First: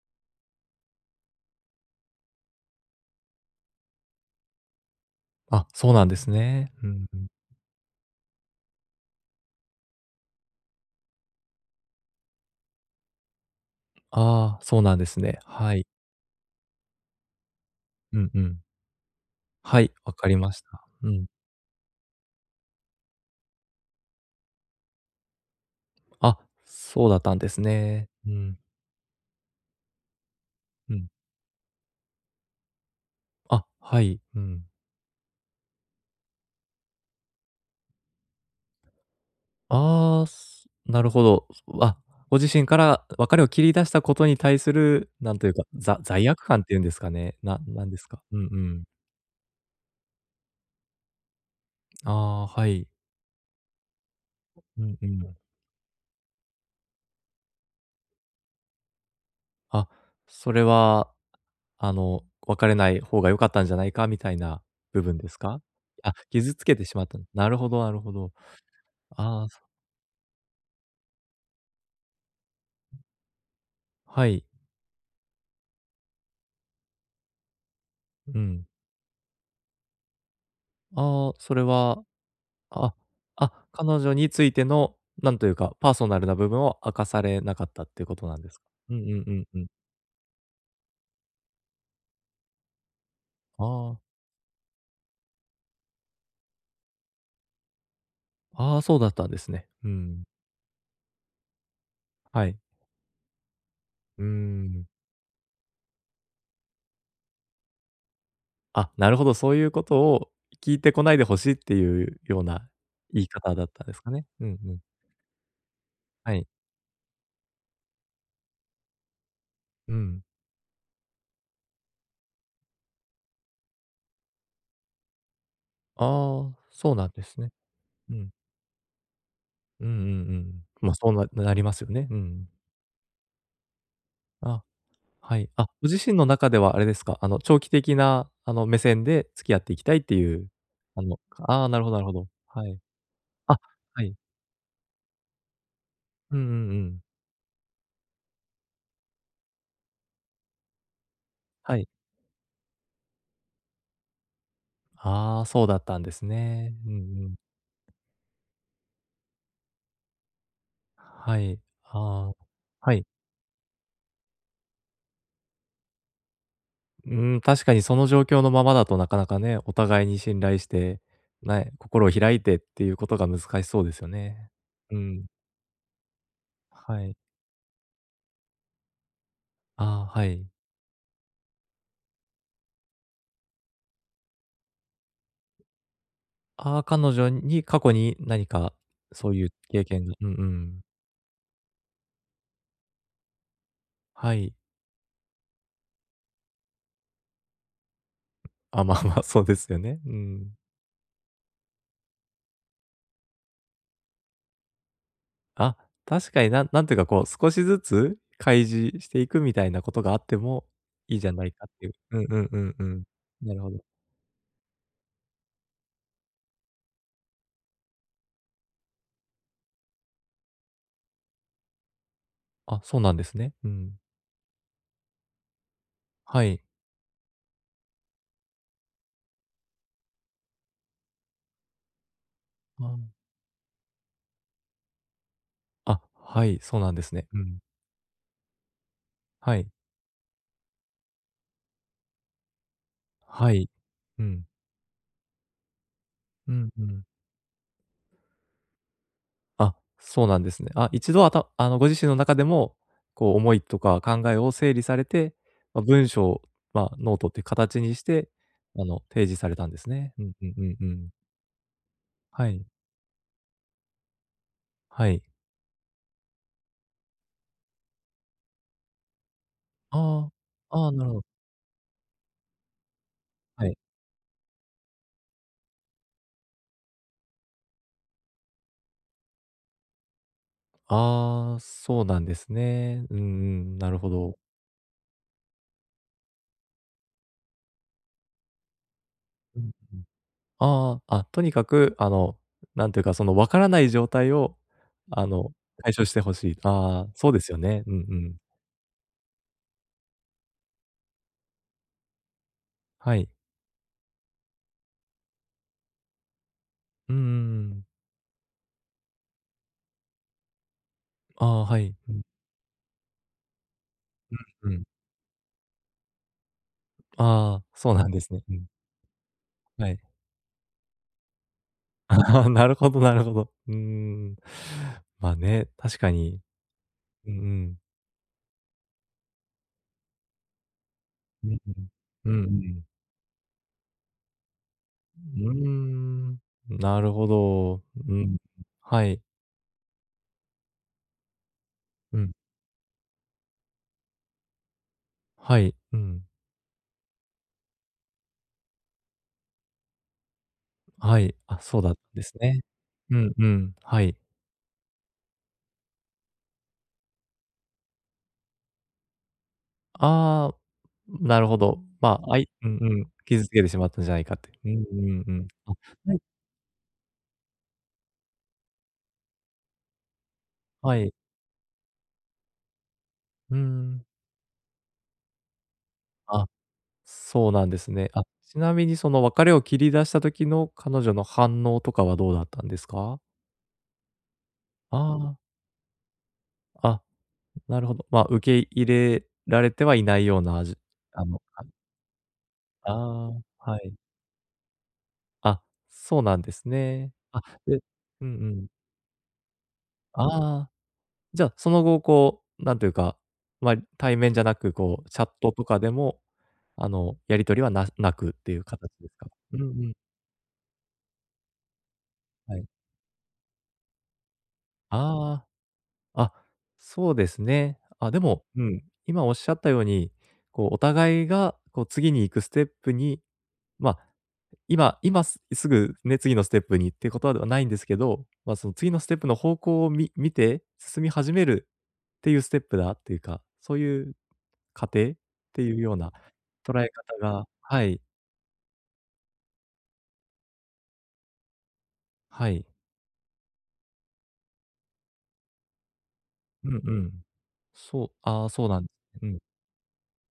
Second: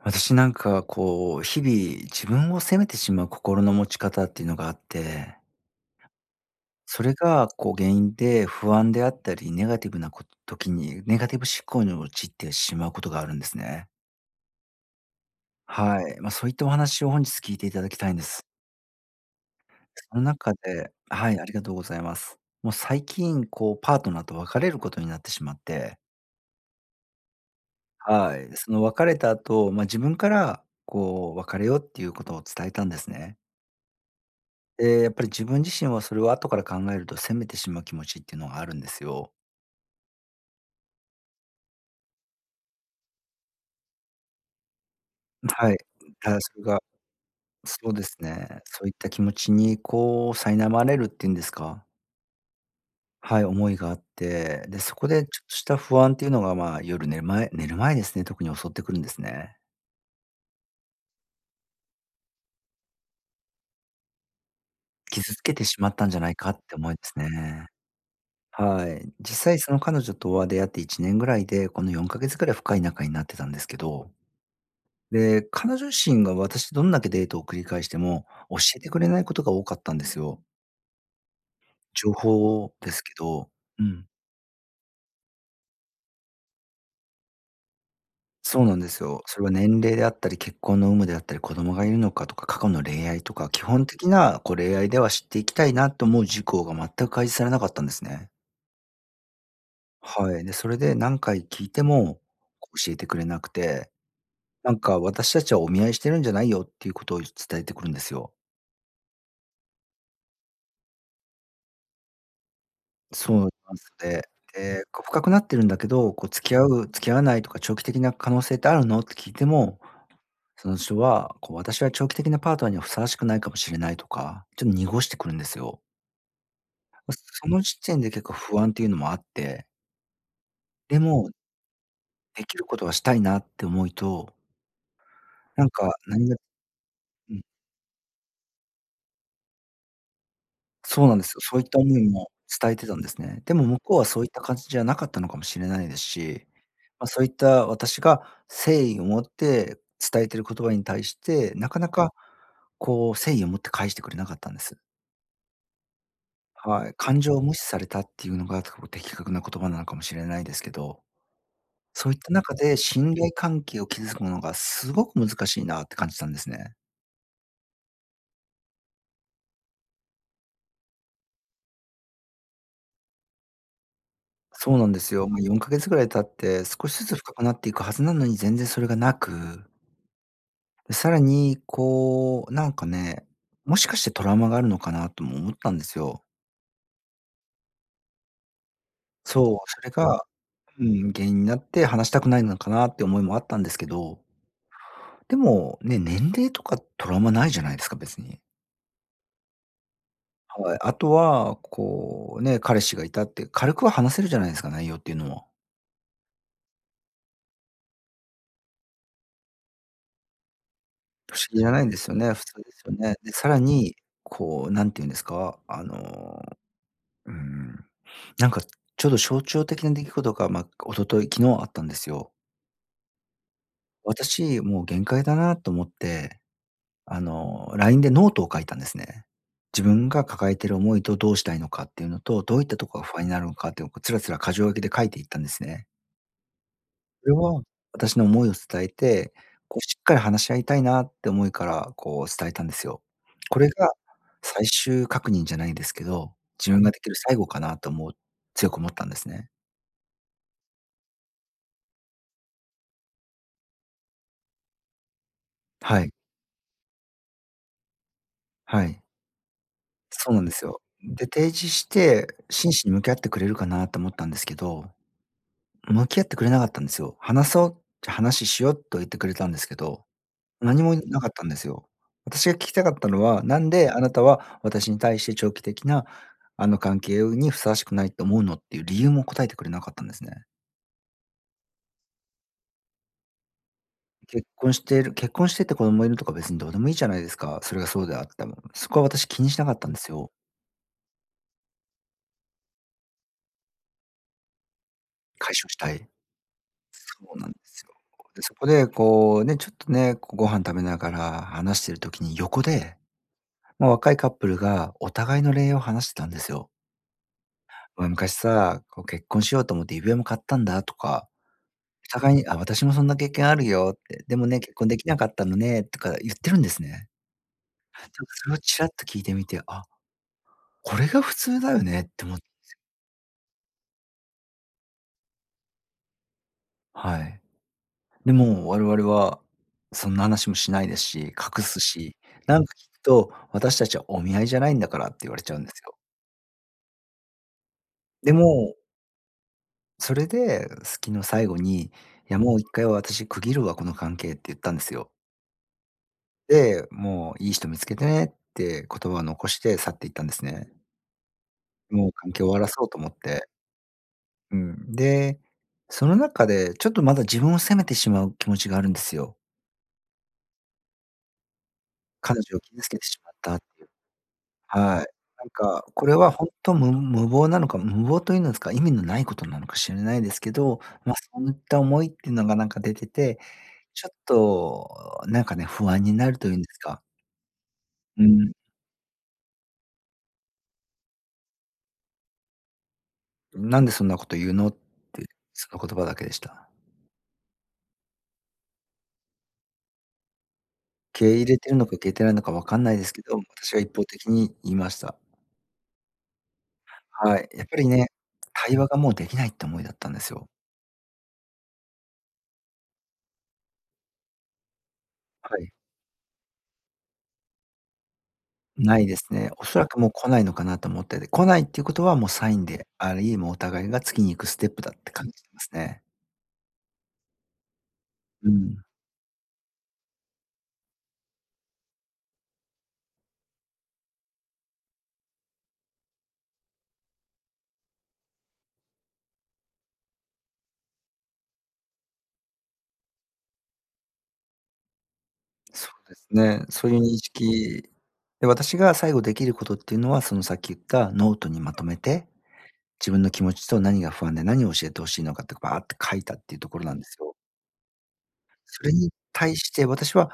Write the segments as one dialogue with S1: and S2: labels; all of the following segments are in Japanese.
S1: 私、なんか、こう日々自分を責めてしまう心の持ち方っていうのがあって
S2: あ、そうなんですね。う
S1: そ
S2: ん
S1: れ
S2: うん。
S1: がこう原因で不安であったり、ネガティブなこ時にネガティブ思考に陥ってしまうことがあるんですね。
S2: ああ、そうなんですね。はい。
S1: はい。ま、そういったお話を本日聞いていただきたいん
S2: う
S1: で
S2: んう
S1: す。
S2: ん。はい、分
S1: その
S2: かりま
S1: 中
S2: した。
S1: で
S2: うん。
S1: はい、ありがとうございます。もう最近こうパートナーと別れることになってしまって
S2: あ、そうだったんですね。う
S1: はい。
S2: ん。
S1: その別れた後、まあ、自分から
S2: うん。
S1: こう別れようっていうことを伝えたんですね。
S2: あ、はい、うん。
S1: ええ、やっぱり自分自身はそれを後から考えると責めてしまう気持ちっていうのがあるんですよ。
S2: ああ、すなるほど。あ、ご自身から別れを切り出したことに対する、なんというか、
S1: はい、
S2: ざ罪
S1: ただ
S2: 悪
S1: そ
S2: 感
S1: れ
S2: ってい
S1: が
S2: うんですかね、な
S1: そ
S2: 何
S1: う
S2: で
S1: で
S2: す
S1: す
S2: か？うんう
S1: ね、そ
S2: ん。
S1: ういった気持ちにこう苛まれるっていうんですか
S2: ああ、はい。
S1: はい、思いがあって、で、
S2: うん
S1: そ
S2: う
S1: こで
S2: ん。
S1: ちょっとした不安っていうのが、まあ、夜寝る前寝る前ですね、特に襲ってくるんですね。
S2: あ、それは、あの、別れない方が良かったんじゃないかみたいな部分で
S1: 傷
S2: す
S1: つけ
S2: か？
S1: てしまったん
S2: あ、
S1: じゃないか
S2: 傷
S1: っ
S2: つ
S1: て
S2: けて
S1: 思
S2: し
S1: いま
S2: まった。
S1: す
S2: なる
S1: ね。
S2: ほどなるほど。
S1: はい。実
S2: ああ、そ
S1: 際その彼女とは出会って1年ぐらいで、この4か月ぐらい深い仲になってたんですけど。
S2: はい。
S1: で、彼女自身が、私どんだけデートを繰り返しても
S2: う
S1: 教
S2: ん。
S1: えてくれないことが多かったんですよ。
S2: ああ、それは、
S1: 情報で
S2: あ
S1: すけど、
S2: あ、
S1: う
S2: 彼
S1: ん。
S2: 女についてのなんというか、パーソナルな部分を明かされなかったっていうことなんです
S1: そ
S2: か？
S1: うなんで
S2: うんう
S1: すよ。
S2: んう
S1: そ
S2: ん
S1: れは
S2: うん。
S1: 年齢であったり、結婚の有無であったり、子供がいるのかとか、過去の恋愛とか基
S2: あ
S1: 本
S2: あ。
S1: 的な、こう、恋愛では知っていきたいなと思う事項が全く開示されなかったんですね。
S2: ああ、そうだったんですね。うん。
S1: はい、で、それで何回聞いても
S2: はい。
S1: 教えてくれなくて。
S2: うー
S1: なん
S2: ん。
S1: か「私たちはお見合いしてるんじゃないよ」っていうことを伝えてくるんですよ。
S2: あ、なるほど、そういうことを聞いてこないで欲しいっていうような言い
S1: そうなんで
S2: 方だったんで
S1: す
S2: すか
S1: ね。
S2: ね。うんうん。
S1: え、こう深くなってるんだけど、こう
S2: はい。
S1: 「付き合う、付き合わないとか長期的な可能性ってあるの？」って聞いても、
S2: うん。
S1: その人は、こう「私は長期的なパートナーにはふさわしくないかもしれない」とかちょっと濁してくるんですよ。
S2: ああ、そうなん
S1: ま、
S2: です
S1: そ
S2: ね。
S1: の時点で
S2: う
S1: 結
S2: ん。
S1: 構不安っていうのもあって。
S2: うんうんうん。ま、
S1: で
S2: そうな
S1: も
S2: なりますよね、う
S1: で
S2: ん。
S1: きることはしたいなって思いと
S2: あ、はい。あ、
S1: なん
S2: ご
S1: か、
S2: 自身の
S1: 何が
S2: 中ではあれですか、あ
S1: う
S2: の
S1: ん。
S2: 長期的なあの目線で付き合っていきたいっていう、あ
S1: そうなん
S2: の
S1: ですよ。そう
S2: あ
S1: いっ
S2: あ、
S1: た
S2: なるほど
S1: 思
S2: なる
S1: い
S2: ほど。
S1: も
S2: は
S1: 伝え
S2: い。
S1: てたんですね。で
S2: あ、
S1: も向こう
S2: は
S1: は
S2: い。
S1: そういった感じじゃなかったのかもしれないです
S2: うんう
S1: し、
S2: んうん。
S1: ま、そういった私が誠意を持って伝えている言葉に対して、な
S2: は
S1: か
S2: い。
S1: なかこう誠意を持って返してくれなかったんです。
S2: ああ、そうだったんですね。
S1: は
S2: うん
S1: い、感
S2: うん。
S1: 情を無視されたっていうのが、と、的確な言葉なのかもしれないですけど。
S2: はい、
S1: そういっ
S2: ああ、
S1: た中で、
S2: はい。
S1: 信頼関係を築くのがすごく難しいなって感じたんですね。
S2: うん、確かにその状況のままだと、なかなかね。お互いに信頼して、なえ心を開いてっていうことが、難しそうですよね。
S1: そうなん
S2: う
S1: です
S2: ん。
S1: よ。まあ、4か月ぐらい経って、少
S2: は
S1: しず
S2: い。
S1: つ深くなっていくはずなのに、全然それがなく。
S2: ああ、はい。
S1: さらに、こうなんかね。もしかして、トラウマがあるのかなとも思ったんですよ。
S2: ああ。彼女に、過去に何か、そういう
S1: そう。そ
S2: 経
S1: れ
S2: 験が。
S1: が、
S2: うんうん。
S1: うん、原因になって、話したくないのかなって思いもあったんですけど。
S2: はい。
S1: でも、ね。年齢とか、トラウマ無いじゃないですか。別に。
S2: あ、まあまあ。そうですよね。うん。
S1: はい。あとは、こうね、彼氏が居たって、軽くは話せるじゃないですか。内容っていうのも。
S2: あ、確かに。ななんていうかこう、少しずつ開示していく、みたいなことがあっても、いいじゃ
S1: 不
S2: な
S1: 思
S2: い
S1: 議じ
S2: かっ
S1: ゃな
S2: て
S1: い
S2: い
S1: ん
S2: う。
S1: ですよ
S2: うん
S1: ね、
S2: う
S1: 普
S2: ん
S1: 通
S2: う
S1: で
S2: ん
S1: す
S2: う
S1: よ
S2: ん。
S1: ね。で、さ
S2: な
S1: ら
S2: るほど。
S1: に、こう、何て言うんですか、あの、うん。なんかちょっと、象徴的な出来事が、まあ、一昨日昨日あったんですよ。
S2: あ、そうなんですね。うん。
S1: 私もう限界だなと思って、
S2: はい。
S1: あの、LINE でノートを書いたんですね。自分が抱えている思いと、どうしたいのかっていうのと、どういった
S2: あ
S1: とこが
S2: あ。
S1: 不安になるのかっていうのを、こう、つらつら箇条書きで、書いていったんですね。
S2: あ、はい。そうなんですね。
S1: それ
S2: うん。
S1: は、私の思いを伝えて、
S2: はい。
S1: こう、しっかり話し合いたいなって思いから、こう伝えたんですよ。
S2: は
S1: こ
S2: い。
S1: れが、
S2: うん。
S1: 最終確認じゃないんですけど、
S2: うん、
S1: 自分
S2: う
S1: が出
S2: ん。
S1: 来る最後かなと、もう、強く思ったんですね。
S2: あ、そうなんですね。あ、一度あたあの、ご自身の中でも、こう、思いとか考えを整理されて。ま、
S1: は
S2: 文
S1: い。
S2: 章をま、ノートっていう形にして、あ
S1: は
S2: の、
S1: い。
S2: 提示されたんですね。う
S1: そ
S2: ん
S1: うなん
S2: う
S1: で
S2: んう
S1: す
S2: ん
S1: よ。
S2: うん。
S1: で、提示して、
S2: はい。
S1: 真摯に向き合ってくれるかなと思ったんですけど、
S2: はい。
S1: 向き合ってくれなかったんですよ。「話そう。じゃ、話しよ。」とは言ってくれたんですけど、
S2: ああ
S1: 何
S2: ああ、
S1: も
S2: なるほ
S1: 無
S2: ど。
S1: かったんですよ。私が聞きたかったのは、な
S2: は
S1: ん
S2: い。
S1: であなたは、私に対して長期的な、あの、関係うに、ふさわしくないと思うのっていう、理由も答えてくれなかったんですね。
S2: あ、そうなんですね。うんうん、なるほど。
S1: 結婚している結婚してて子供がいるとか、別にどうでもいいじゃないですか。それがそうであっても。そこは私、気にし
S2: うん
S1: な
S2: う
S1: か
S2: ん。
S1: ったんですよ。
S2: ああ、あ、とにかく、あの、なんていうか、その、分からない状態を、あの、
S1: 解消した
S2: 解
S1: い。
S2: 消して欲しい。ああ、
S1: そ
S2: そう
S1: う
S2: で
S1: なん
S2: す
S1: で
S2: よね、
S1: す
S2: う
S1: よ。
S2: んうん。
S1: で、そこで、こう、ね、ちょっと、ね、こう、ご飯食べながら話している時に横で、
S2: はい。
S1: まあ、若いカップルがお互いの恋愛を話してたんですよ。
S2: うんうんうん。
S1: 「俺、昔さ、こう、結婚しようと思って指輪も買ったんだ」とか、
S2: あ、はい、
S1: お
S2: うん。
S1: 互いに、「あ、私もそんな経験あるよ」って。「でもね、
S2: うん
S1: 結
S2: うん。
S1: 婚できなかったのね」とか言ってるんですね。
S2: ああ、そうなん
S1: で、
S2: ですね。
S1: そ
S2: う
S1: れを
S2: ん。
S1: ちらっと聞いてみて、あ、
S2: はい。
S1: これが普通だよねって思って
S2: あなるほどなるほど。うん。まあ、ね、確かに。
S1: は
S2: うん
S1: い。
S2: うん。
S1: でも我々はそんな話もしないですし、
S2: うん
S1: 隠
S2: う
S1: す
S2: ん。
S1: し、
S2: うんう
S1: なんか、
S2: ん。
S1: 聞くと「私たちはお見合いじゃないんだから」って
S2: う
S1: 言われ
S2: ー
S1: ちゃうんですよ。
S2: ん、なるほど、う
S1: で
S2: ん、
S1: も
S2: はい。
S1: それで、好きの最後に、「い
S2: うん。
S1: や、もう、1回私区切るわこの関係」って言ったんですよ。
S2: はい。うん。
S1: で、もう「いい人見つけてね」って言葉を残して去って行ったんですね。
S2: はい、あ、そうだん
S1: もう
S2: で
S1: 関
S2: す
S1: 係を終わ
S2: ね。
S1: らそうと思っ
S2: うんう
S1: て。
S2: ん、はい。
S1: うん。で、その中で、ちょっとまだ自分を責めてしまう気持ちがあるんですよ。
S2: ああ、なるほど。ま、あ
S1: 彼
S2: い
S1: 女を
S2: うん
S1: 傷
S2: う
S1: 付けて
S2: ん、
S1: しまっ
S2: 傷
S1: た
S2: 付
S1: っ
S2: けてし
S1: てい
S2: ま
S1: う。
S2: ったんじゃないかって。うん
S1: はい。
S2: うんう
S1: な
S2: ん。
S1: ん
S2: あ、
S1: か、こ
S2: は
S1: れ
S2: い。
S1: はほんとむ無謀なのか、む無謀というんですか、意味の無いことなのかしんないですけど、
S2: はい。
S1: ま、そういった思いってのがなんか出てて、
S2: うーん。
S1: ちょっとなんかね、不安になる
S2: あ、
S1: というんですか
S2: そうなんですね。
S1: う
S2: あ、
S1: ん。
S2: ちなみにその別れを切り出した時の彼女の反応とかはどうだったんですか？
S1: 「なんでそんなこと言うの」っ
S2: あ
S1: て、
S2: あ。
S1: その言葉だけでした。
S2: あ、なるほど。ま、受け入れられてはいない様なあじあ
S1: 受け
S2: の、
S1: 入れ
S2: あ
S1: てんのか受け入れてないのか分かん
S2: あ
S1: ないですけど、
S2: あ、
S1: 私
S2: は
S1: が
S2: い。
S1: 一方的に言いました。
S2: あ、そうなんですね。
S1: は
S2: あ、
S1: い。やっ
S2: え、
S1: ぱりね、
S2: うんうん。
S1: 会話がもう出来ないって思いだったんですよ。
S2: ああ。じゃあ、その後こう、なんていうか、ま、対面じゃなく、こうチャット
S1: は
S2: と
S1: い。
S2: かでも、あの、やり取りはな無くっていう形
S1: 無い
S2: です
S1: です
S2: か？
S1: ね。
S2: うんう
S1: 恐ら
S2: ん。
S1: くもう来ないのかなと思ってて、来ないっていうことはもうサ
S2: は
S1: イ
S2: い。
S1: ンであり、もうお互いが次に行くステップだって感じ
S2: あ
S1: ますね。
S2: あ。あ、そうですね。あ、でも、
S1: う
S2: う
S1: ん。
S2: ん、今仰った様に、こうお互いが、こう次に行くステップに、ま、今今すぐね、次のステップにってことではないんですけど、ま、その次のステップの方向をみ見て進み始めるっていうステップだっていうか、そういう過程？っていう
S1: そ
S2: よう
S1: う
S2: な
S1: ですね。
S2: 捉
S1: そ
S2: え
S1: ういう認
S2: 方がは
S1: 識、
S2: い。
S1: で、私が最後出来ることっていうのは、そのさっき言ったノートにまとめて、
S2: はい。
S1: 自分の気持ちと何が不安で何を教えて欲しいのかってこうバーって書いたっていうと
S2: うん
S1: ころ
S2: う
S1: なんで
S2: ん。
S1: すよ。
S2: そうあ、そうな
S1: そ
S2: ん
S1: れに
S2: うん。
S1: 対して私は、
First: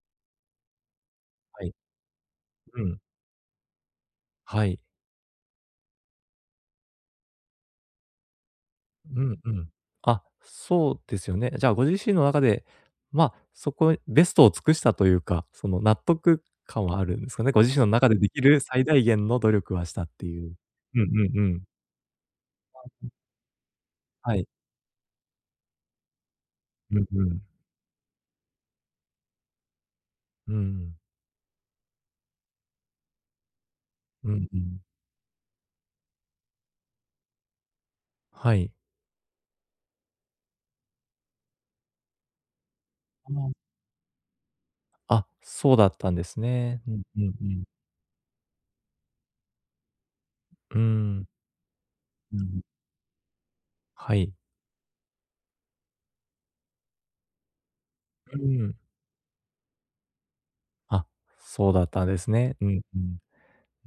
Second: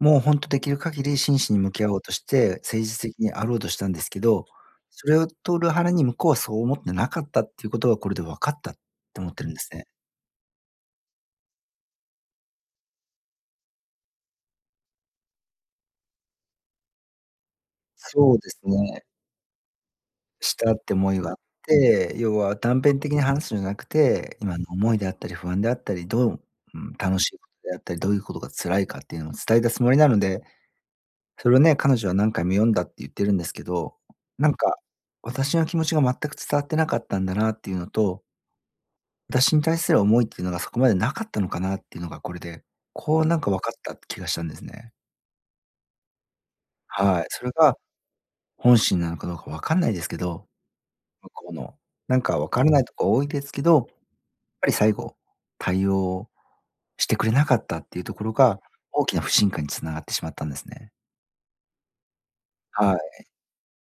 S1: もうほんと出来る限り真摯に
S2: はい。
S1: 向き合おうとして、誠
S2: う
S1: 実
S2: ん。
S1: 的にあろうとしたんですけど、
S2: はい。
S1: それをと裏腹に向こうはそう思ってなかったっていうことがこれで分かったっ
S2: う
S1: て思っ
S2: ん
S1: て
S2: う
S1: るんで
S2: ん。
S1: すね。
S2: あ、そうですよね。じゃあご自身の中で、ま、そこベストを尽くしたというか、その納得感はあるんですかね？ご自身の中で出
S1: そう
S2: 来
S1: で
S2: る
S1: す
S2: 最大
S1: ね。
S2: 限の努力はしたっていう。
S1: したって
S2: うんう
S1: 思いがあっ
S2: んうん。
S1: て、要は断
S2: あ、
S1: 片
S2: うん。
S1: 的に話すんじゃなく
S2: は
S1: て、
S2: い。
S1: 今の思いであったり不安であったり、どう、うん、
S2: うん
S1: 楽
S2: う
S1: しい
S2: ん。
S1: ことであったり、どういうことが辛いかっていうのを伝えたつもりなので。
S2: うんうん。
S1: それをね、彼女は何回も読んだって言ってるんですけど、
S2: うん
S1: なん
S2: う
S1: か
S2: ん。
S1: 私の気持ちが全く伝わってなかったんだなっていうのと
S2: はい。
S1: 私に対する思いってのがそこまでなかったのかなっていうのがこれで、こうなんか
S2: あ。
S1: 分かった気がしたんですね。
S2: あ、そうだったんですね。うんう
S1: は
S2: ん
S1: い。そ
S2: う
S1: れ
S2: ん。
S1: が本心なのかどうか分かんないですけど。
S2: うん。
S1: 向こうの、なん
S2: う
S1: かわ
S2: ん。
S1: からないとこ多いですけど、やっ
S2: はい。
S1: ぱり最後対応してくれなかったっていうところ
S2: う
S1: が、
S2: ん。
S1: 大きな不信感につながってしまったんですね。
S2: あ、そうだったんですね。うん
S1: は
S2: うん。
S1: い。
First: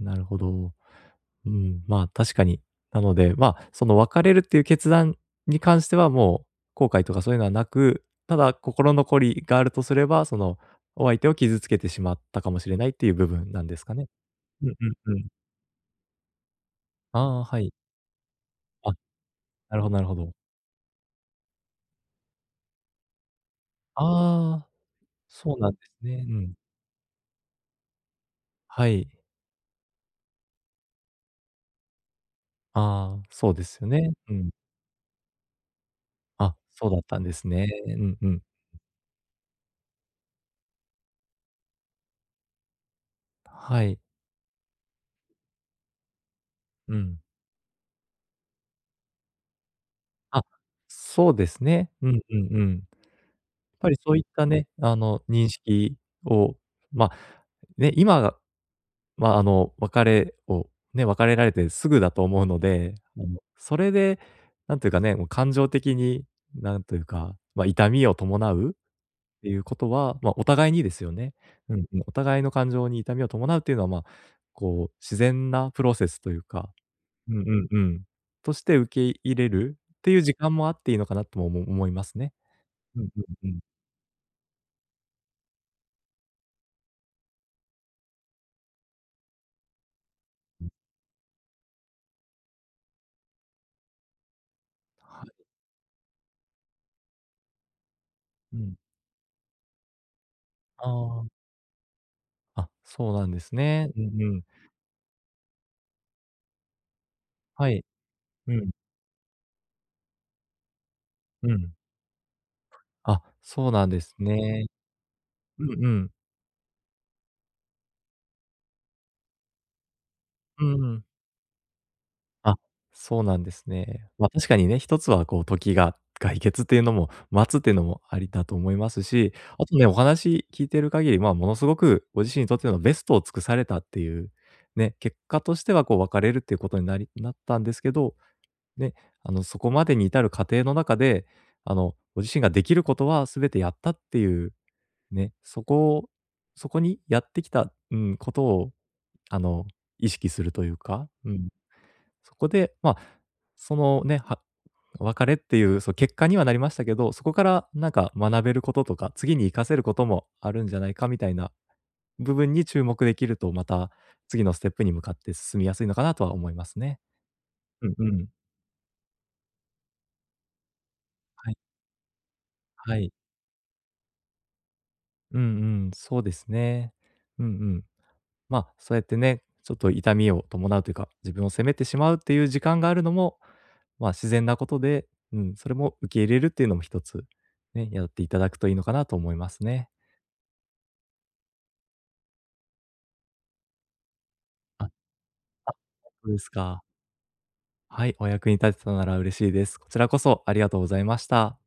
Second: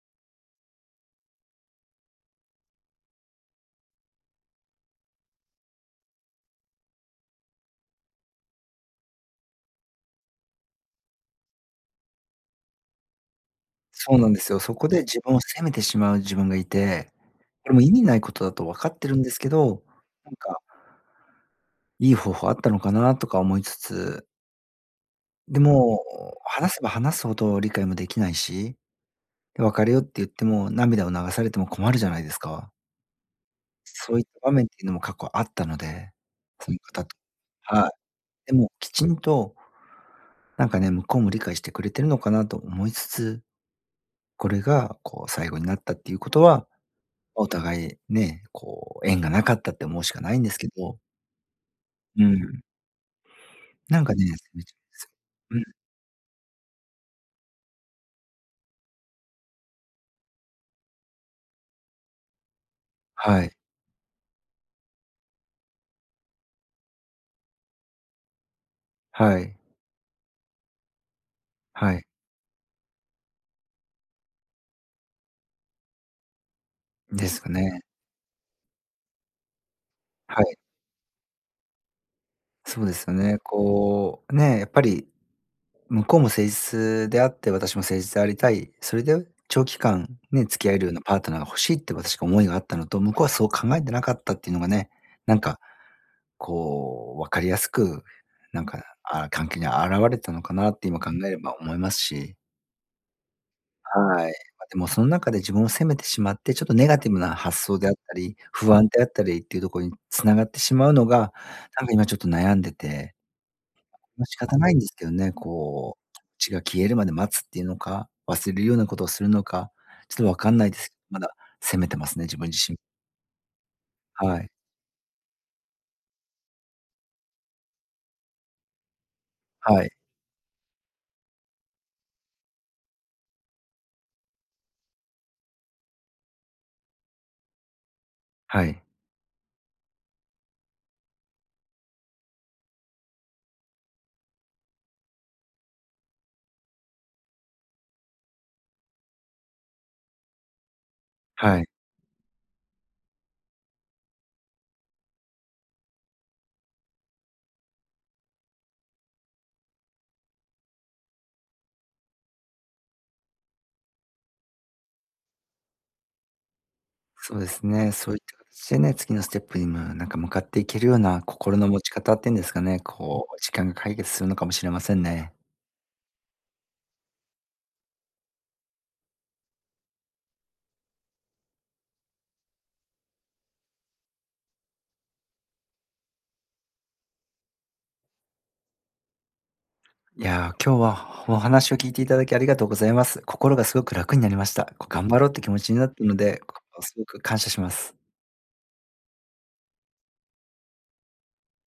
S2: なるほど。うーん、うん、まあ、確かに。なので、まあ、その別れるっていう決断に関してはもう後悔とかそういうのはなく、ただ心残りがあるとすれば、そのお相手を傷つけてしまったかもしれないっていう部分なんですかね。
S1: そうなんですよ。
S2: うんう
S1: そこで
S2: んう
S1: 自
S2: ん。
S1: 分を責めてしまう自分がいて、
S2: ああ、は
S1: こ
S2: い。
S1: れも意味ないことだとわか
S2: あ、
S1: ってるんですけ
S2: なる
S1: ど、
S2: ほどなるほ
S1: な
S2: ど。
S1: んかいい方法あったのかなとか思いつつ。
S2: ああ、そう
S1: で
S2: なんで
S1: も、
S2: すね。うん。
S1: 話せば話すほど理解もできないし。
S2: はい。
S1: で別れようって言っても、涙を流されても困るじゃないですか。
S2: ああ、そうですよね。
S1: そういっ
S2: う
S1: た
S2: ん。
S1: 場面っていうのも過去あったので、
S2: あ、
S1: その
S2: そうだっ
S1: 方と。
S2: たんですね。
S1: はい。
S2: うんうん。
S1: でもきちんとなんかね、向こうも理解してくれてるのかなと思いつつ。
S2: はい。
S1: これがこう最後になったっていうことは、
S2: うん。
S1: お互いね、こう縁がなかったって思うしかないん
S2: あ、
S1: ですけど。
S2: そうですね。うん
S1: う
S2: うん
S1: ん。
S2: うん。やっぱり
S1: なん
S2: そ
S1: か
S2: ういっ
S1: ね。
S2: たね、あの認
S1: うん。
S2: 識をま、ね、今、まあ、あの別れをね、別れられてすぐだと思うので、あの、
S1: はい。
S2: それで、なんていうかね、も、感情的になんというか、まあ、痛みを伴うっ
S1: は
S2: て
S1: い。
S2: いうことは、まあ、お互いにですよね。うん
S1: は
S2: うん、
S1: い。
S2: お互いの感情に痛みを伴うというのは、まあ、こう自然なプロセスというか、
S1: で
S2: うん
S1: す
S2: う
S1: か
S2: んう
S1: ね。
S2: ん。として受け入れるっていう時
S1: は
S2: 間
S1: い。
S2: もあっていいのかなともおも思いますね。
S1: そうで
S2: うんう
S1: す
S2: ん
S1: よね。
S2: うん。
S1: こう、ね、やっぱり向こうも誠実であって私も誠実でありたい、それで長期間、ね、付
S2: う。
S1: き合えるようなパートナーが欲しいって私が思いがあったのと、向こうはそう考えてなかったっていうのがね、
S2: はい。
S1: なんかこう分かりやすく、
S2: う
S1: なん
S2: ん。
S1: か、あ、関係に現れたのかなって
S2: あ
S1: 今考
S2: あ。
S1: えれば思いますし。
S2: あ、そうなんですね。うんう
S1: はい。
S2: ん。
S1: ま、でもその中で自分を責めてしまって、ちょっとネガティブな発
S2: は
S1: 想
S2: い。
S1: であったり、
S2: うん。
S1: 不安であったりっていうとこに繋がってしまうのが、
S2: うん。
S1: なんか今ちょっと悩んでて。
S2: あ、そうなんです
S1: ま、仕方
S2: ね。
S1: ないんですけどね。
S2: うんう
S1: こ
S2: ん。
S1: う、こっちが消えるまで待つっていうのか、忘れるようなことをするのか、ちょっとわかん
S2: う
S1: ないです。
S2: ん。
S1: まだ責めてますね、自分
S2: あ、
S1: 自身。
S2: そうなんですね。ま、
S1: は
S2: 確
S1: い。
S2: かにね、一つはこう時が解決っていうのも待つっていうのもありだと思いますし、あと
S1: は
S2: ね、
S1: い。
S2: お話聞いてる限り、まあ、ものすごくご自身にとってのベストを尽くされたっていうね、結果としてはこう別れるっていうことになりなったんですけど、
S1: はい。
S2: ね、あのそこまでに至る過程の中で、あのご自身ができることは全てやったっていう、ね、そこをそこにやってきた、うん、ことをあの意識するというか、うん。
S1: はい。
S2: そこで、まあ、そのね、は別れっていう、そ、結果にはなりましたけど、そこからなんか学べることとか、次に活かせることもあるんじゃないかみたいな部分に注目できると、また次のステップに向かって進みやすいのかなとは思いますね。
S1: そうです
S2: う
S1: ね。
S2: んう
S1: そういっ
S2: ん。
S1: た形でね、次のステップにもなんか向かっていけるような
S2: はい。
S1: 心の持ち方っていうんですかね、
S2: はい。
S1: こう時間が解決するのかもしれませんね。
S2: うんうん、そうですね。うんうん。まあ、そうやってね、ちょっと痛みを伴うというか、自分を責めてしまうっていう時間があるのも、まあ、自然なことで、うん、それも受け入れるっていうのも一つね、やっていただくといいのかなと思いますね。
S1: いや、今日はお話を聞いていただきありがとうございます。心がすごく楽になりました。
S2: あ、
S1: こ、頑張ろうって気持ち
S2: あ、
S1: になったの
S2: そうで
S1: で、
S2: す
S1: こ
S2: か。
S1: うすごく感謝します。
S2: はい、お役に立てたのなら嬉しいです。こちらこそありがとうございました。